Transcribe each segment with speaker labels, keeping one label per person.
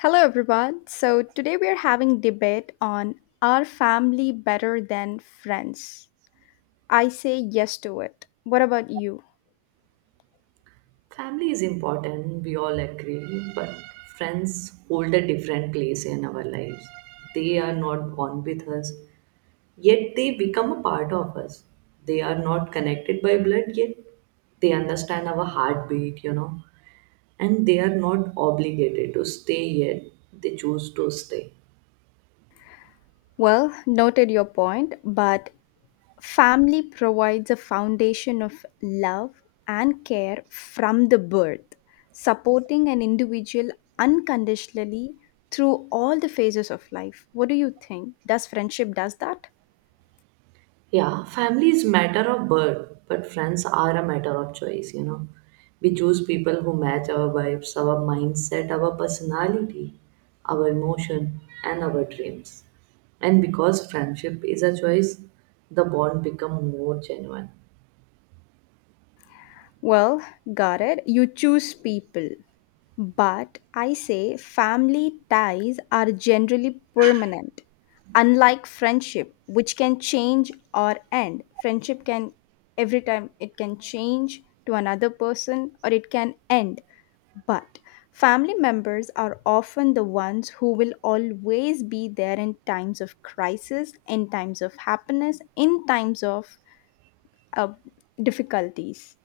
Speaker 1: Hello everyone. So today we are having debate on are family better than friends? I say yes to it. What about you?
Speaker 2: Family is important, we all agree, but friends hold a different place in our lives. They are not born with us, yet they become a part of us. They are not connected by blood, yet they understand our heartbeat, and they are not obligated to stay yet. They choose to stay.
Speaker 1: Well, noted your point, but family provides a foundation of love and care from the birth, supporting an individual unconditionally through all the phases of life. What do you think? Does friendship does that?
Speaker 2: Yeah, family is matter of birth, but friends are a matter of choice. We choose people who match our vibes, our mindset, our personality, our emotion, and our dreams. And because friendship is a choice, the bond become more genuine.
Speaker 1: Well, Garrett, you choose people. But I say family ties are generally permanent. Unlike friendship, which can change or end, friendship can every time it can change to another person or it can end. But family members are often the ones who will always be there in times of crisis, in times of happiness, in times of uh, difficulties.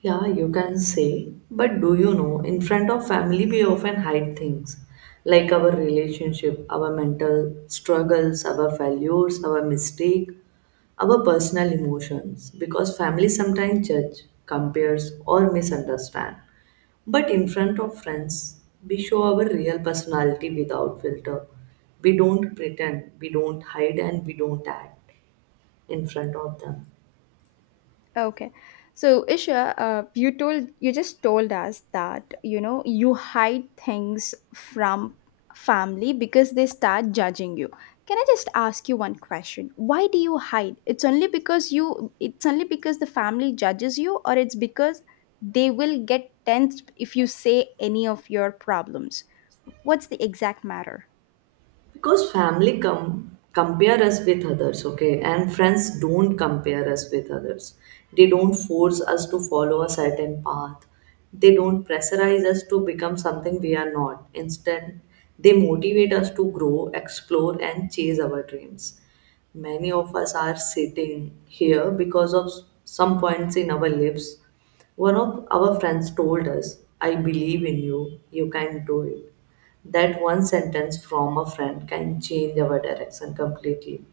Speaker 2: Yeah, you can say. But do you know, in front of family, we often hide things like our relationship, our mental struggles, our failures, our mistake, our personal emotions. Because family sometimes judge, compares, or misunderstand. But in front of friends, we show our real personality without filter. We don't pretend, we don't hide, and we don't act in front of them.
Speaker 1: Okay. So, Isha, you just told us that you know you hide things from family because they start judging you. Can I just ask you one question? Why do you hide? It's only because the family judges you or it's because they will get tense if you say any of your problems. What's the exact matter?
Speaker 2: Because compare us with others, okay, and friends don't compare us with others. They don't force us to follow a certain path. They don't pressurize us to become something we are not. Instead, they motivate us to grow, explore, and chase our dreams. Many of us are sitting here because of some points in our lives. One of our friends told us, I believe in you, you can do it. That one sentence from a friend can change our direction completely.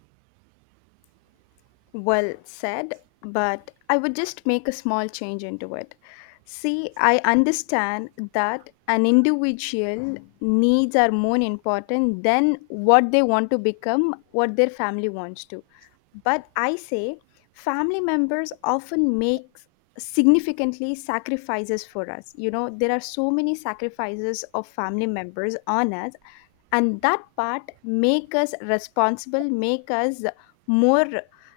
Speaker 1: Well said, but I would just make a small change into it. See, I understand that an individual needs are more important than what they want to become, what their family wants to. But I say family members often make significantly sacrifices for us. You know, there are so many sacrifices of family members on us and that part make us responsible make us more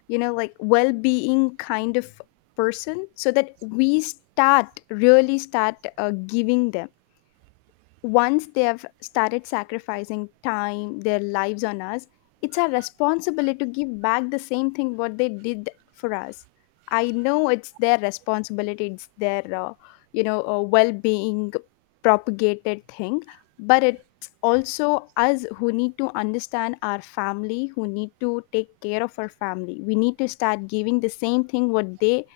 Speaker 1: you know like well-being kind of person so that we start really start giving them once they have started sacrificing time, their lives on us, it's our responsibility to give back the same thing what they did for us. I know it's their responsibility, it's their you know well-being propagated thing, but it's also us who need to understand our family, who need to take care of our family. We need to start giving the same thing what they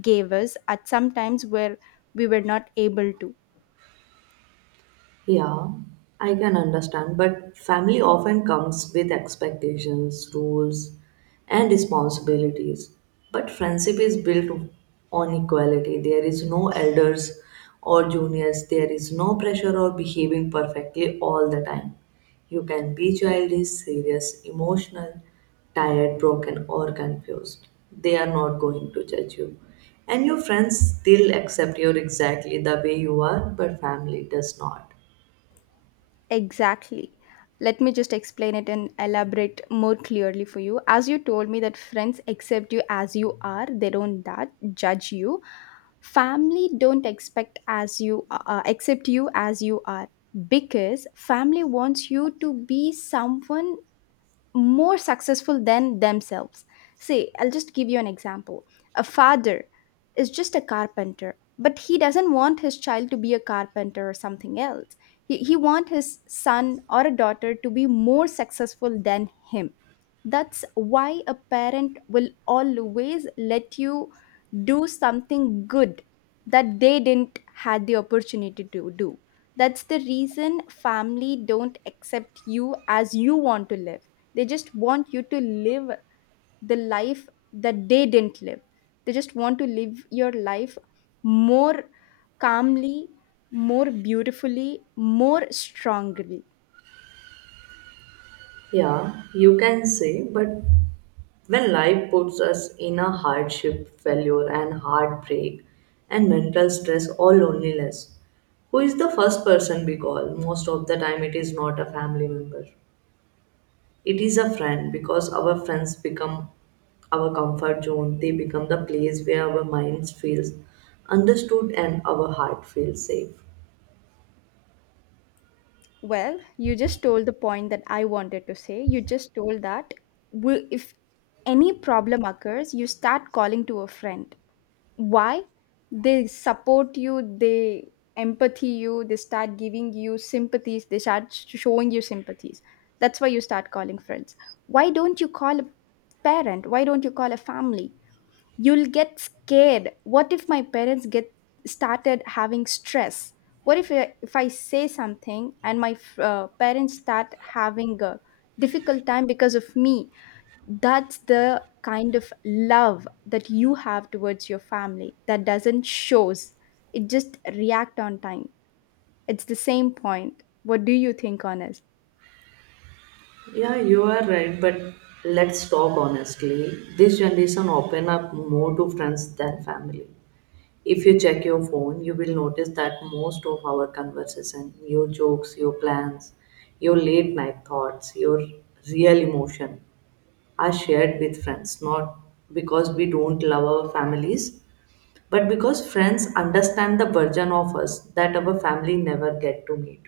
Speaker 1: gave us at some times where we were not able to.
Speaker 2: Yeah, I can understand, but family often comes with expectations, rules, and responsibilities. But friendship is built on equality. There is no elders or juniors. There is no pressure or behaving perfectly all the time. You can be childish, serious, emotional, tired, broken, or confused. They are not going to judge you. And your friends still accept you exactly the way you are, but family does not.
Speaker 1: Exactly. Let me just explain it and elaborate more clearly for you. As you told me that friends accept you as you are, they don't that judge you. Family don't expect as you accept you as you are because family wants you to be someone more successful than themselves. See, I'll just give you an example. A father is just a carpenter, but he doesn't want his child to be a carpenter or something else. He wants his son or a daughter to be more successful than him. That's why a parent will always let you do something good that they didn't had the opportunity to do. That's the reason family don't accept you as you want to live, they just want you to live the life that they didn't live. They just want to live your life more calmly, more beautifully, more strongly.
Speaker 2: Yeah, you can say, but when life puts us in a hardship, failure, and heartbreak, and mental stress or loneliness, who is the first person we call? Most of the time, it is not a family member. It is a friend because our friends become our comfort zone. They become the place where our minds feels understood and our heart feels safe.
Speaker 1: Well, you just told the point that I wanted to say. You just told that if any problem occurs, you start calling to a friend. Why they support you they empathy you they start giving you sympathies they start showing you sympathies, that's why you start calling friends. Why don't you call a parent? Why don't you call a family? You'll get scared. What if my parents get started having stress? What if if I say something and my parents start having a difficult time because of me? That's the kind of love that you have towards your family that doesn't shows. It just react on time. It's the same point. What do you think on it?
Speaker 2: Yeah, you are right, but let's talk honestly. This generation open up more to friends than family. If you check your phone, you will notice that most of our conversation, your jokes, your plans, your late night thoughts, your real emotion are shared with friends, not because we don't love our families, but because friends understand the version of us that our family never get to meet.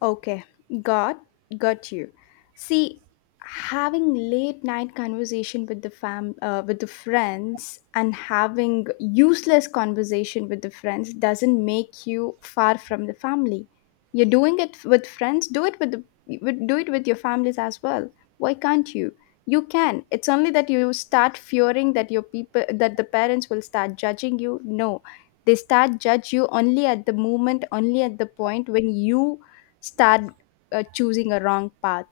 Speaker 1: Okay, got got you. See, having late night conversation with the fam with the friends and having useless conversation with the friends doesn't make you far from the family. You're doing it with friends, do it with the with, do it with your families as well. Why can't you? You can. It's only that you start fearing that your people that the parents will start judging you. No. They start judge you only at the moment, only at the point when you start choosing a wrong path.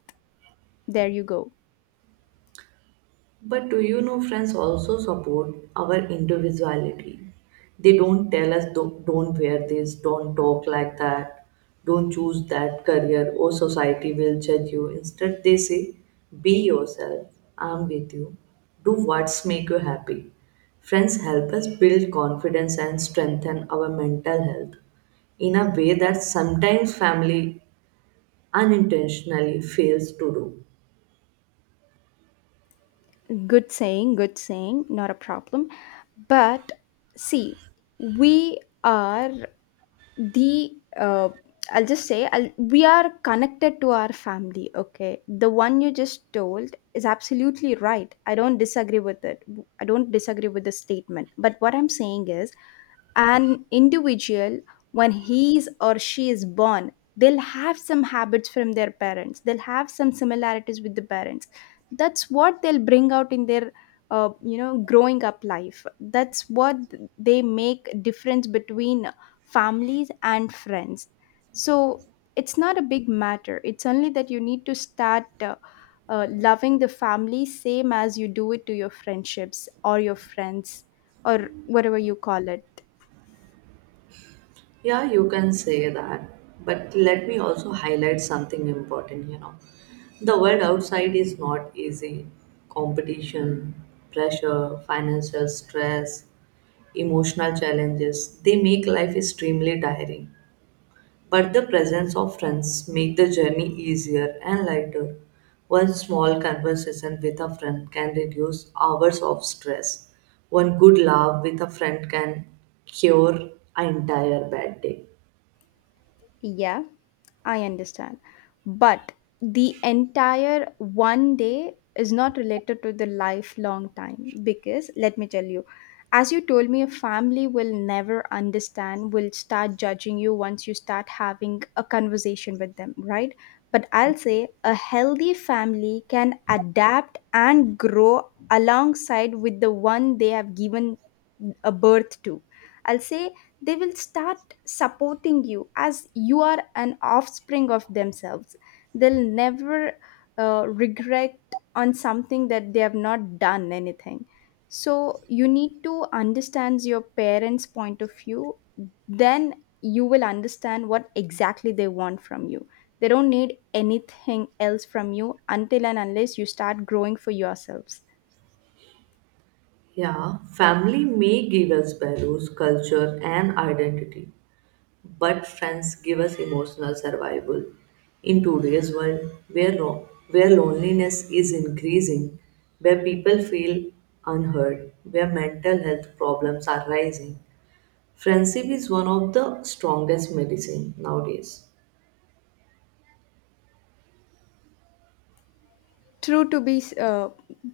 Speaker 1: There you go.
Speaker 2: But do you know friends also support our individuality? They don't tell us, Don't wear this, don't talk like that, don't choose that career or society will judge you." Instead they say, "Be yourself, I'm with you. Do what's make you happy." Friends help us build confidence and strengthen our mental health in a way that sometimes family unintentionally fails to do.
Speaker 1: Good saying, not a problem. But see, we are the uh, I'll just say I'll, we are connected to our family, okay, the one you just told is absolutely right, I don't disagree with it, I don't disagree with the statement, but what I'm saying is an individual when he is or she is born, they'll have some habits from their parents, they'll have some similarities with the parents, that's what they'll bring out in their you know growing up life, that's what they make difference between families and friends. So it's not a big matter, it's only that you need to start loving the family same as you do it to your friendships or your friends or whatever you call it.
Speaker 2: Yeah, you can say that. But let me also highlight something important. The world outside is not easy. Competition, pressure, financial stress, emotional challenges, they make life extremely tiring. But the presence of friends make the journey easier and lighter. One small conversation with a friend can reduce hours of stress. One good laugh with a friend can cure an entire bad day.
Speaker 1: Yeah, I understand. But the entire one day is not related to the lifelong time because let me tell you, as you told me, a family will never understand, will start judging you once you start having a conversation with them, right? But I'll say a healthy family can adapt and grow alongside with the one they have given a birth to. I'll say they will start supporting you as you are an offspring of themselves, they'll never regret on something that they have not done anything. So you need to understand your parents point of view, then you will understand what exactly they want from you. They don't need anything else from you until and unless you start growing for yourselves.
Speaker 2: Yeah, family may give us values, culture, and identity, but friends give us emotional survival. In today's world, where loneliness is increasing, where people feel unheard, where mental health problems are rising, friendship is one of the strongest medicine nowadays.
Speaker 1: True to be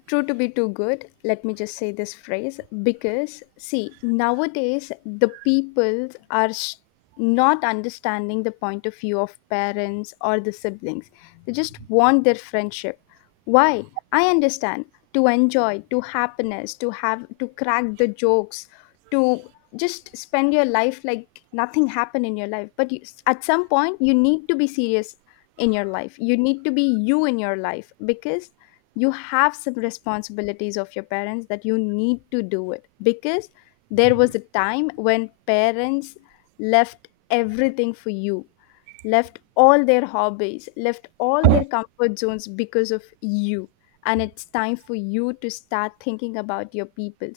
Speaker 1: true to be too good, let me just say this phrase because see nowadays the people are not understanding the point of view of parents or the siblings, they just want their friendship. Why? I understand, to enjoy, to happiness, to have, to crack the jokes, to just spend your life like nothing happened in your life, but you, at some point you need to be serious in your life. You need to be you in your life because you have some responsibilities of your parents that you need to do it. Because there was a time when parents left everything for you, left all their hobbies, left all their comfort zones because of you. And it's time for you to start thinking about your people.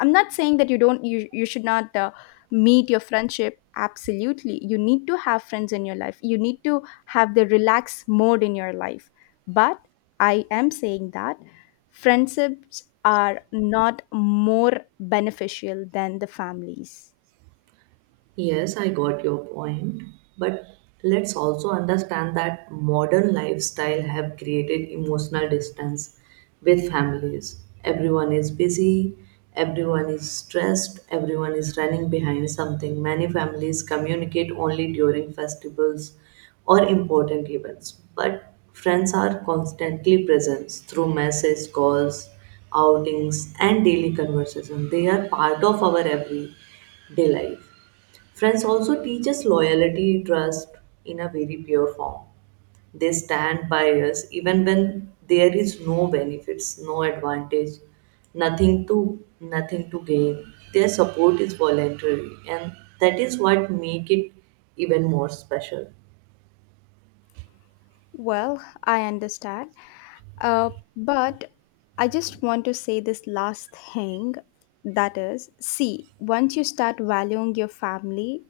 Speaker 1: I'm not saying that you should not meet your friendship. Absolutely, you need to have friends in your life. You need to have the relaxed mode in your life. But I am saying that friendships are not more beneficial than the families.
Speaker 2: Yes, I got your point, but let's also understand that modern lifestyle have created emotional distance with families. Everyone is busy, everyone is stressed, everyone is running behind something. Many families communicate only during festivals or important events, but friends are constantly present through message calls, outings and daily conversation. They are part of our everyday life. Friends also teach us loyalty, trust in a very pure form. They stand by us even when there is no benefits, no advantage, nothing to gain. Their support is voluntary and that is what make it even more special.
Speaker 1: Well, I understand. But I just want to say this last thing that is, see, once you start valuing your family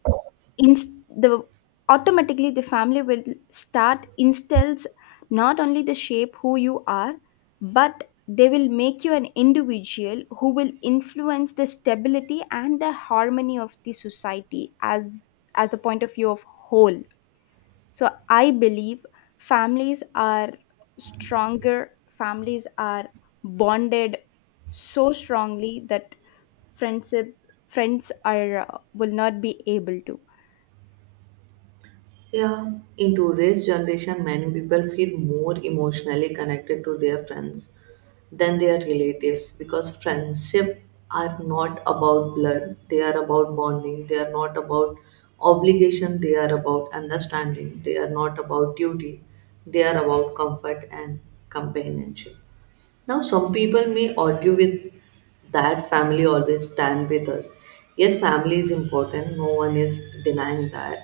Speaker 1: inst- the automatically the family will start instills not only the shape who you are, but they will make you an individual who will influence the stability and the harmony of the society as the point of view of whole. So I believe families are stronger, families are bonded so strongly that friendship friends are will not be able to.
Speaker 2: Yeah, in today's generation, many people feel more emotionally connected to their friends than their relatives because friendship are not about blood, they are about bonding, they are not about obligation, they are about understanding, they are not about duty, they are about comfort and companionship. Now, some people may argue with that family always stand with us. Yes, family is important, no one is denying that.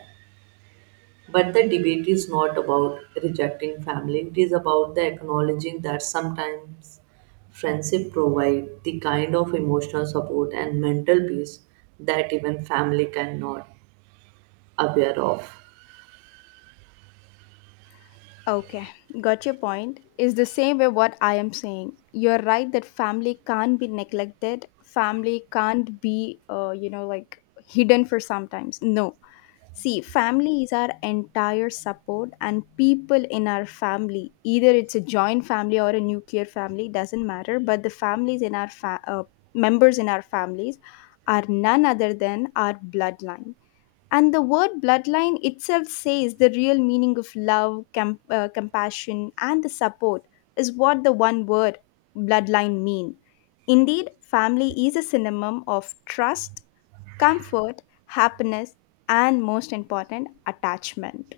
Speaker 2: But the debate is not about rejecting family, it is about the acknowledging that sometimes friendship provide the kind of emotional support and mental peace that even family cannot aware of.
Speaker 1: Okay, got your point. Is the same way what I am saying. You're right that family can't be neglected. Family can't be, you know, like hidden for sometimes. No. See, family is our entire support, and people in our family, either it's a joint family or a nuclear family, doesn't matter. But the families in our members in our families are none other than our bloodline, and the word bloodline itself says the real meaning of love, compassion, and the support is what the one word bloodline mean. Indeed, family is a synonym of trust, comfort, happiness, and most important, attachment.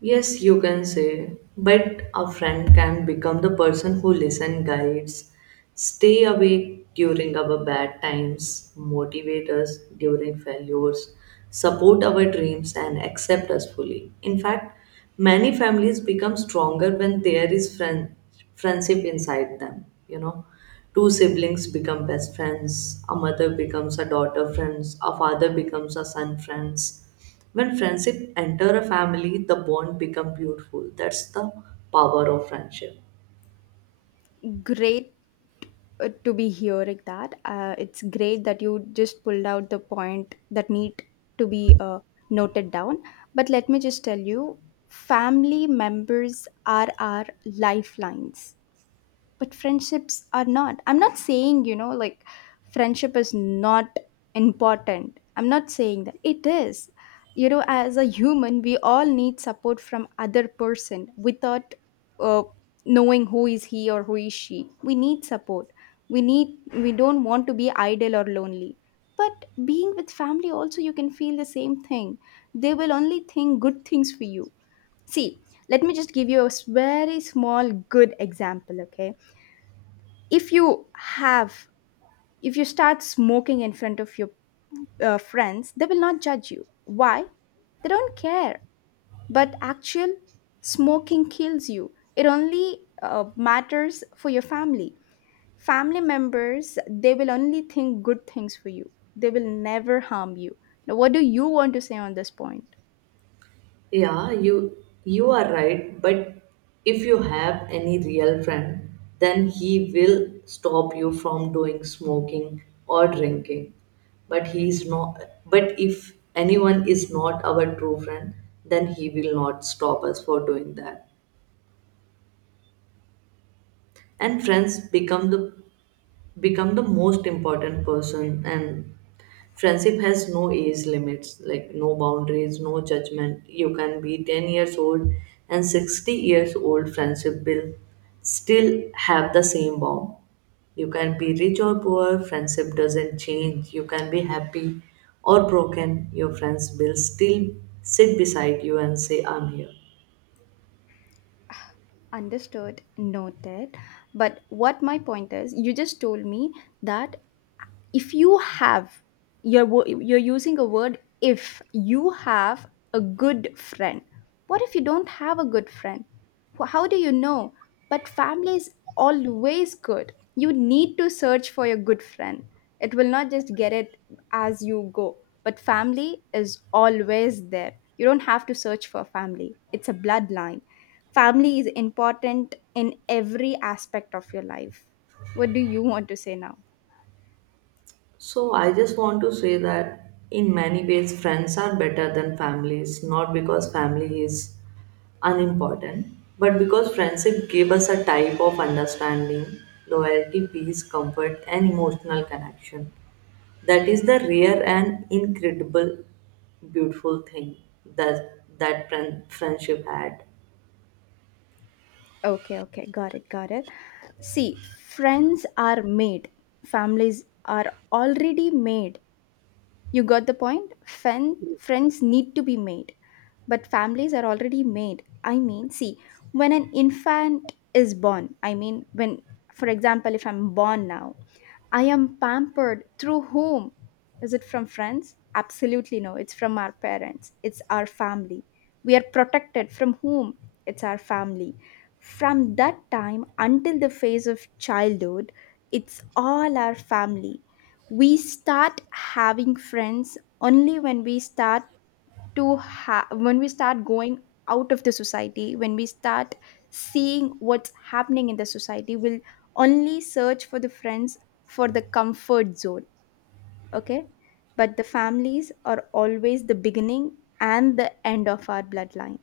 Speaker 2: Yes, you can say, but a friend can become the person who listen guides, stay awake during our bad times, motivate us during failures, support our dreams and accept us fully. In fact, many families become stronger when there is friendship inside them. Two siblings become best friends, a mother becomes a daughter friends, a father becomes a son friends when friendship enter a family, the bond become beautiful. That's the power of friendship.
Speaker 1: Great to be hearing that. It's great that you just pulled out the point that need to be noted down. But let me just tell you, family members are our lifelines, but friendships are not. I'm not saying, like friendship is not important. I'm not saying that it is. You know, as a human, we all need support from other person without uh, knowing who is he or who is she. We need support, we need we don't want to be idle or lonely. But being with family also, you can feel the same thing. They will only think good things for you. See, let me just give you a very small good example. Okay, if you have if you start smoking in front of your friends, they will not judge you. Why? They don't care. But actual smoking kills you. It only matters for your family. Family members, they will only think good things for you. They will never harm you. Now what do you want to say on this point?
Speaker 2: Yeah, you are right, but if you have any real friend, then he will stop you from doing smoking or drinking. But he is not but if anyone is not our true friend, then he will not stop us for doing that. And friends become the most important person and friendship has no age limits, like no boundaries, no judgment. You can be 10 years old and 60 years old, friendship will still have the same bond. You can be rich or poor, friendship doesn't change. You can be happy or broken, your friends will still sit beside you and say, "I'm here."
Speaker 1: Understood, noted. But what my point is, you just told me that if you have, you're using a word, if you have a good friend, what if you don't have a good friend? How do you know? But family is always good. You need to search for your good friend. It will not just get it as you go. But family is always there. You don't have to search for family. It's a bloodline. Family is important in every aspect of your life. What do you want to say now?
Speaker 2: So I just want to say that in many ways friends are better than families, not because family is unimportant, but because friendship gave us a type of understanding, loyalty, peace, comfort and emotional connection that is the rare and incredible beautiful thing that friendship had.
Speaker 1: Okay, okay, got it, got it. See, friends are made, families are already made. You got the point? Friends need to be made, but families are already made. I mean, see, when an infant is born, I mean, when, for example, if I'm born now, I am pampered through whom? Is it from friends? Absolutely no. It's from our parents. It's our family. We are protected from whom? It's our family. From that time until the phase of childhood, it's all our family. We start having friends only when we start when we start going out of the society, when we start seeing what's happening in the society, we'll only search for the friends, for the comfort zone. Okay, but the families are always the beginning and the end of our bloodline.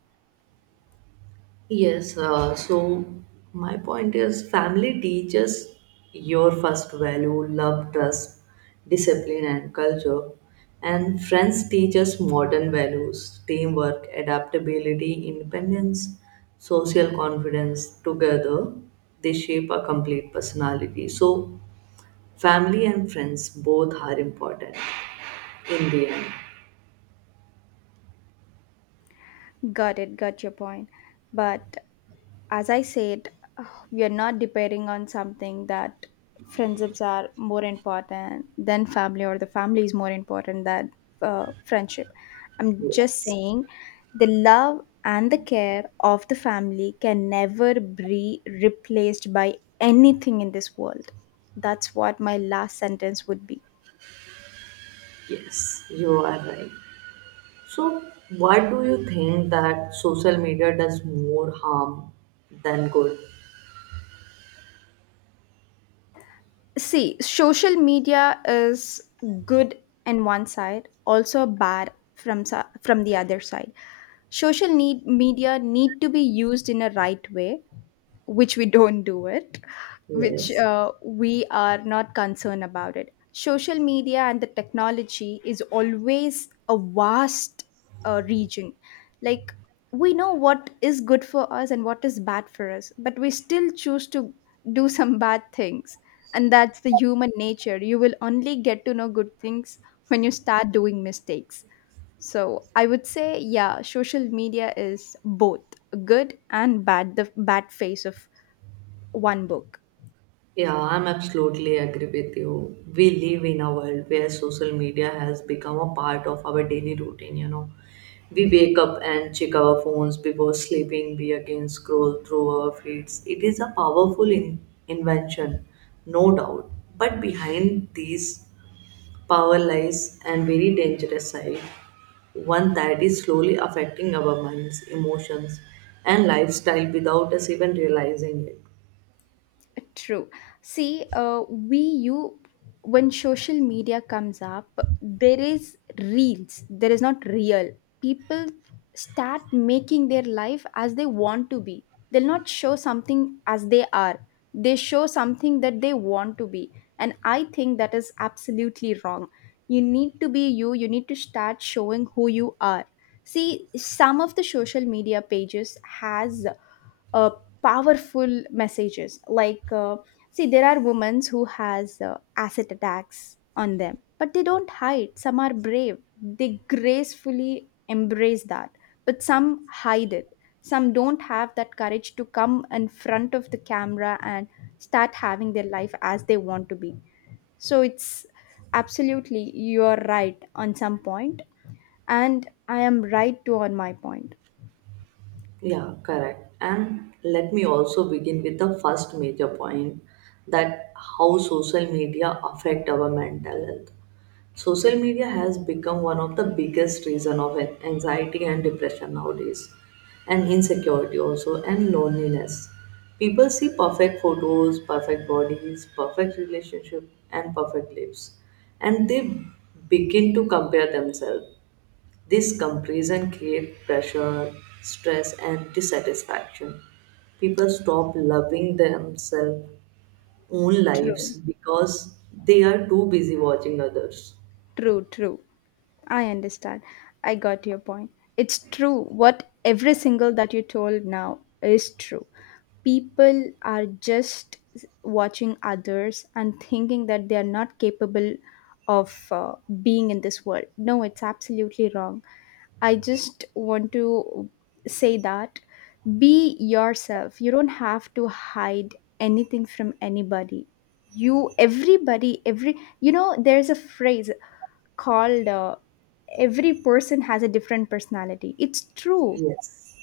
Speaker 2: Yes, so my point is family teaches your first value, love, trust, discipline, and culture. And friends teach us modern values, teamwork, adaptability, independence, social confidence. Together, they shape a complete personality. So, family and friends both are important in the end.
Speaker 1: Got it, got your point. But as I said, uh, we are not depending on something that friendships are more important than family, or the family is more important than friendship. I'm just
Speaker 2: Yes,
Speaker 1: saying the love and the care of the family can never be replaced by anything in this world. That's what my last sentence would be.
Speaker 2: yes, you are right. So, what do you think that social media does more harm than good?
Speaker 1: See, social media is good in one side, also bad from from the other side. Social need media need to be used in a right way, which we don't do it, which
Speaker 2: Yes.
Speaker 1: we are not concerned about it. Social media and the technology is always a vast region. Like, we know what is good for us and what is bad for us, but we still choose to do some bad things. And that's the human nature. You will only get to know good things when you start doing mistakes. So I would say, yeah, social media is both good and bad, the bad face of one book.
Speaker 2: Yeah, I'm absolutely agree with you. We live in a world where social media has become a part of our daily routine. We wake up and check our phones before sleeping, we again scroll through our feeds. It is a powerful invention, no doubt. But behind these power lies and very dangerous side, one that is slowly affecting our minds, emotions, and lifestyle without us even realizing it.
Speaker 1: True. See, we you when social media comes up, there is reels. There is not real. People start making their life as they want to be. They'll not show something as they are. They show something that they want to be, and I think that is absolutely wrong. You need to be you. You need to start showing who you are. See, some of the social media pages has uh, powerful messages like see, there are women who has acid attacks on them, but they don't hide. Some are brave, they gracefully embrace that, but some hide it. Some don't have that courage to come in front of the camera and start having their life as they want to be. So it's absolutely, you're right on some point, and I am right too on my point.
Speaker 2: Yeah, correct. And let me also begin with the first major point that how social media affect our mental health. Social media has become one of the biggest reason of anxiety and depression nowadays, and insecurity also, and loneliness. People see perfect photos, perfect bodies, perfect relationship, and perfect lives, and they begin to compare themselves. This comparison creates pressure, stress, and dissatisfaction. People stop loving themselves' own
Speaker 1: True.
Speaker 2: lives because they are too busy watching others.
Speaker 1: True, true. I understand. I got your point. It's true. What every single that you told now is true. People are just watching others and thinking that they are not capable of being in this world. No, it's absolutely wrong. I just want to say that be yourself. You don't have to hide anything from anybody. You, everybody, every, you know, there's a phrase called every person has a different personality. It's true.
Speaker 2: Yes.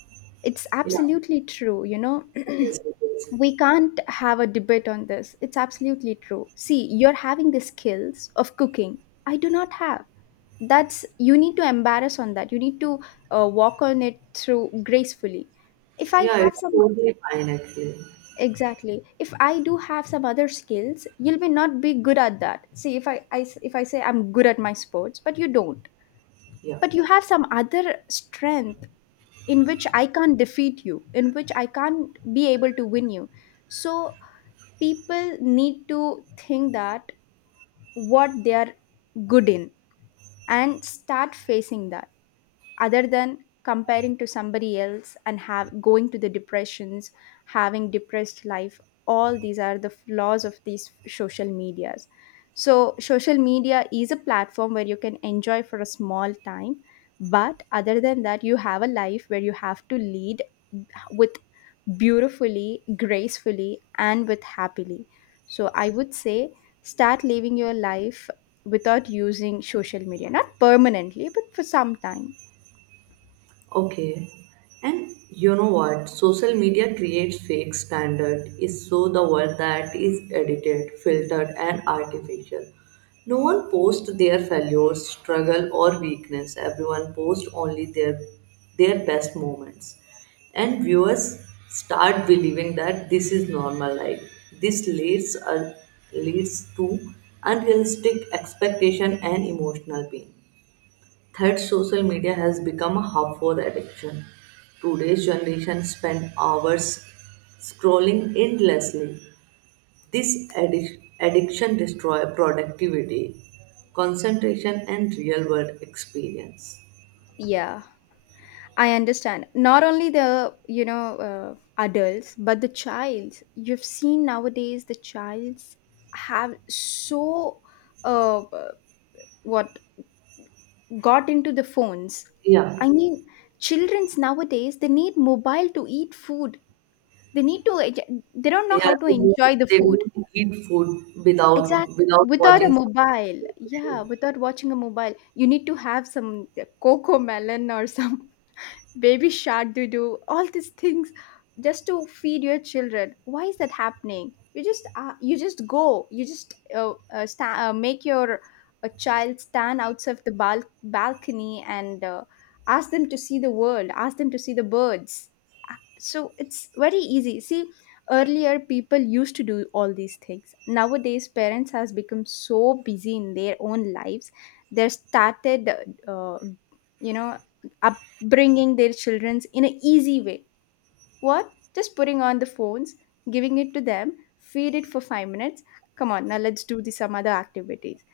Speaker 1: It's
Speaker 2: Yeah,
Speaker 1: absolutely true, you know.
Speaker 2: yes, it
Speaker 1: we
Speaker 2: is.
Speaker 1: can't have a debate on this. It's absolutely true. See, you're having the skills of cooking, I do not have that's you need to embarrass on that. You need to walk on it through gracefully. If I
Speaker 2: Yeah,
Speaker 1: have
Speaker 2: it's
Speaker 1: some,
Speaker 2: totally fine actually.
Speaker 1: exactly, if I do have some other skills, you'll be not be good at that. See, if I say I'm good at my sports but you don't,
Speaker 2: Yeah.
Speaker 1: but you have some other strength in which I can't defeat you, in which I can't be able to win you. So people need to think that what they are good in, and start facing that, other than comparing to somebody else and have going to the depressions, having depressed life. All these are the flaws of these social medias. So social media is a platform where you can enjoy for a small time, but other than that, you have a life where you have to lead with beautifully, gracefully, and with happily. So I would say start living your life without using social media, not permanently but for some time.
Speaker 2: Okay. And you know what? Social media creates fake standard is so the world that is edited, filtered and artificial. No one posts their failures, struggle or weakness. Everyone posts only their best moments. And viewers start believing that this is normal life. This leads to unrealistic expectation and emotional pain. Third, social media has become a harmful addiction. Today's generation spend hours scrolling endlessly. This addiction destroys productivity, concentration, and real world experience.
Speaker 1: Yeah, I understand. Not only the, you know, adults, but the child. You've seen nowadays the childs have so, uh, uh, what, got into the phones.
Speaker 2: Yeah,
Speaker 1: I mean, children's nowadays, they need mobile to eat food. They need to, they don't know
Speaker 2: yeah,
Speaker 1: how to enjoy the
Speaker 2: they
Speaker 1: food.
Speaker 2: don't eat food
Speaker 1: Exactly.
Speaker 2: without
Speaker 1: Without a
Speaker 2: watching
Speaker 1: mobile, yeah,
Speaker 2: something.
Speaker 1: without watching a mobile, you need to have some cocoa melon or some baby shark doo doo, all these things just to feed your children. Why is that happening? You just go. You just make your a child stand outside the balcony and ask them to see the world. Ask them to see the birds. So it's very easy. See, earlier people used to do all these things. Nowadays, parents has become so busy in their own lives. They started uh, you know, bringing their children's in an easy way. What? Just putting on the phones, giving it to them, feed it for 5 minutes. Come on, now let's do the, some other activities.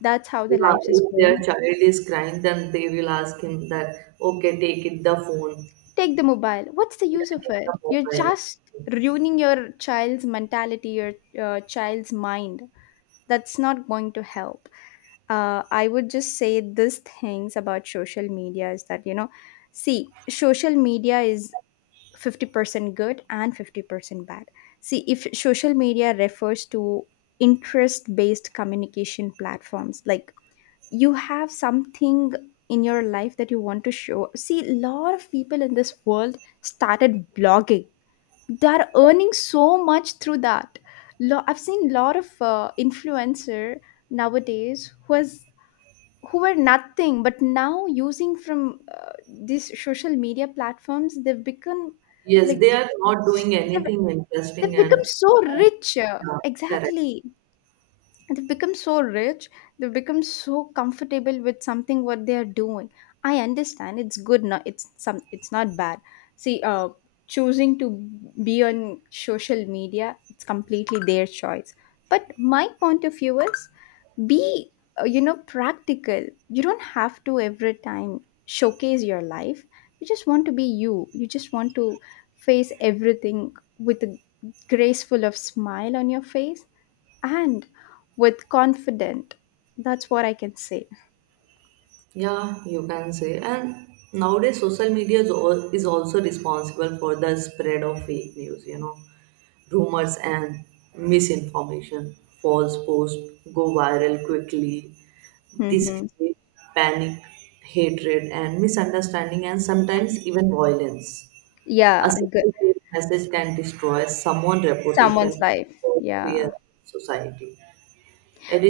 Speaker 1: That's how the
Speaker 2: Yeah,
Speaker 1: life is
Speaker 2: if their
Speaker 1: going.
Speaker 2: child is crying, then they will ask him that, okay, take it the phone,
Speaker 1: Take the mobile. What's the
Speaker 2: yeah,
Speaker 1: use of
Speaker 2: take
Speaker 1: it?
Speaker 2: the
Speaker 1: You're
Speaker 2: mobile.
Speaker 1: just ruining your child's mentality, your child's mind. That's not going to help. I would just say these things about social media is that, you know, see, social media is 50% good and 50% bad. See, if social media refers to interest based communication platforms, like you have something in your life that you want to show. See, a lot of people in this world started blogging, they're earning so much through that. I've seen a lot of influencer nowadays who has who were nothing but now using from these social media platforms, they've become
Speaker 2: Yes, they
Speaker 1: like
Speaker 2: are not
Speaker 1: s-
Speaker 2: doing
Speaker 1: they've,
Speaker 2: anything interesting
Speaker 1: they've become
Speaker 2: and
Speaker 1: so rich,
Speaker 2: yeah, correct.
Speaker 1: exactly, they've become so rich, they've become so comfortable with something what they are doing. I understand it's good. Not it's some, it's not bad. See, choosing to be on social media, it's completely their choice. But my point of view is be you know, practical. You don't have to every time showcase your life. You just want to be you. You just want to face everything with a graceful of smile on your face and with confident. That's what I can say.
Speaker 2: Yeah, you can say. And nowadays, social media is, all, is also responsible for the spread of fake news, rumors and misinformation. False posts go viral quickly. This
Speaker 1: Hmm.
Speaker 2: creates panic, hatred, and misunderstanding, and sometimes even violence. A
Speaker 1: Yeah, good.
Speaker 2: single fake message can destroy someone's
Speaker 1: Someone's
Speaker 2: reputation
Speaker 1: life.
Speaker 2: or fear
Speaker 1: Yeah.
Speaker 2: society.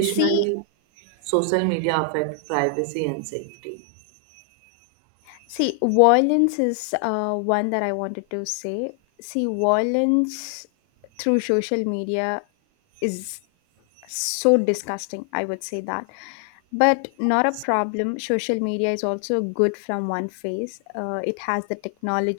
Speaker 1: See,
Speaker 2: social media affect privacy and safety.
Speaker 1: see violence is one that I wanted to say. See, violence through social media is so disgusting, I would say that. But not a problem, social media is also good from one face. It has the technology.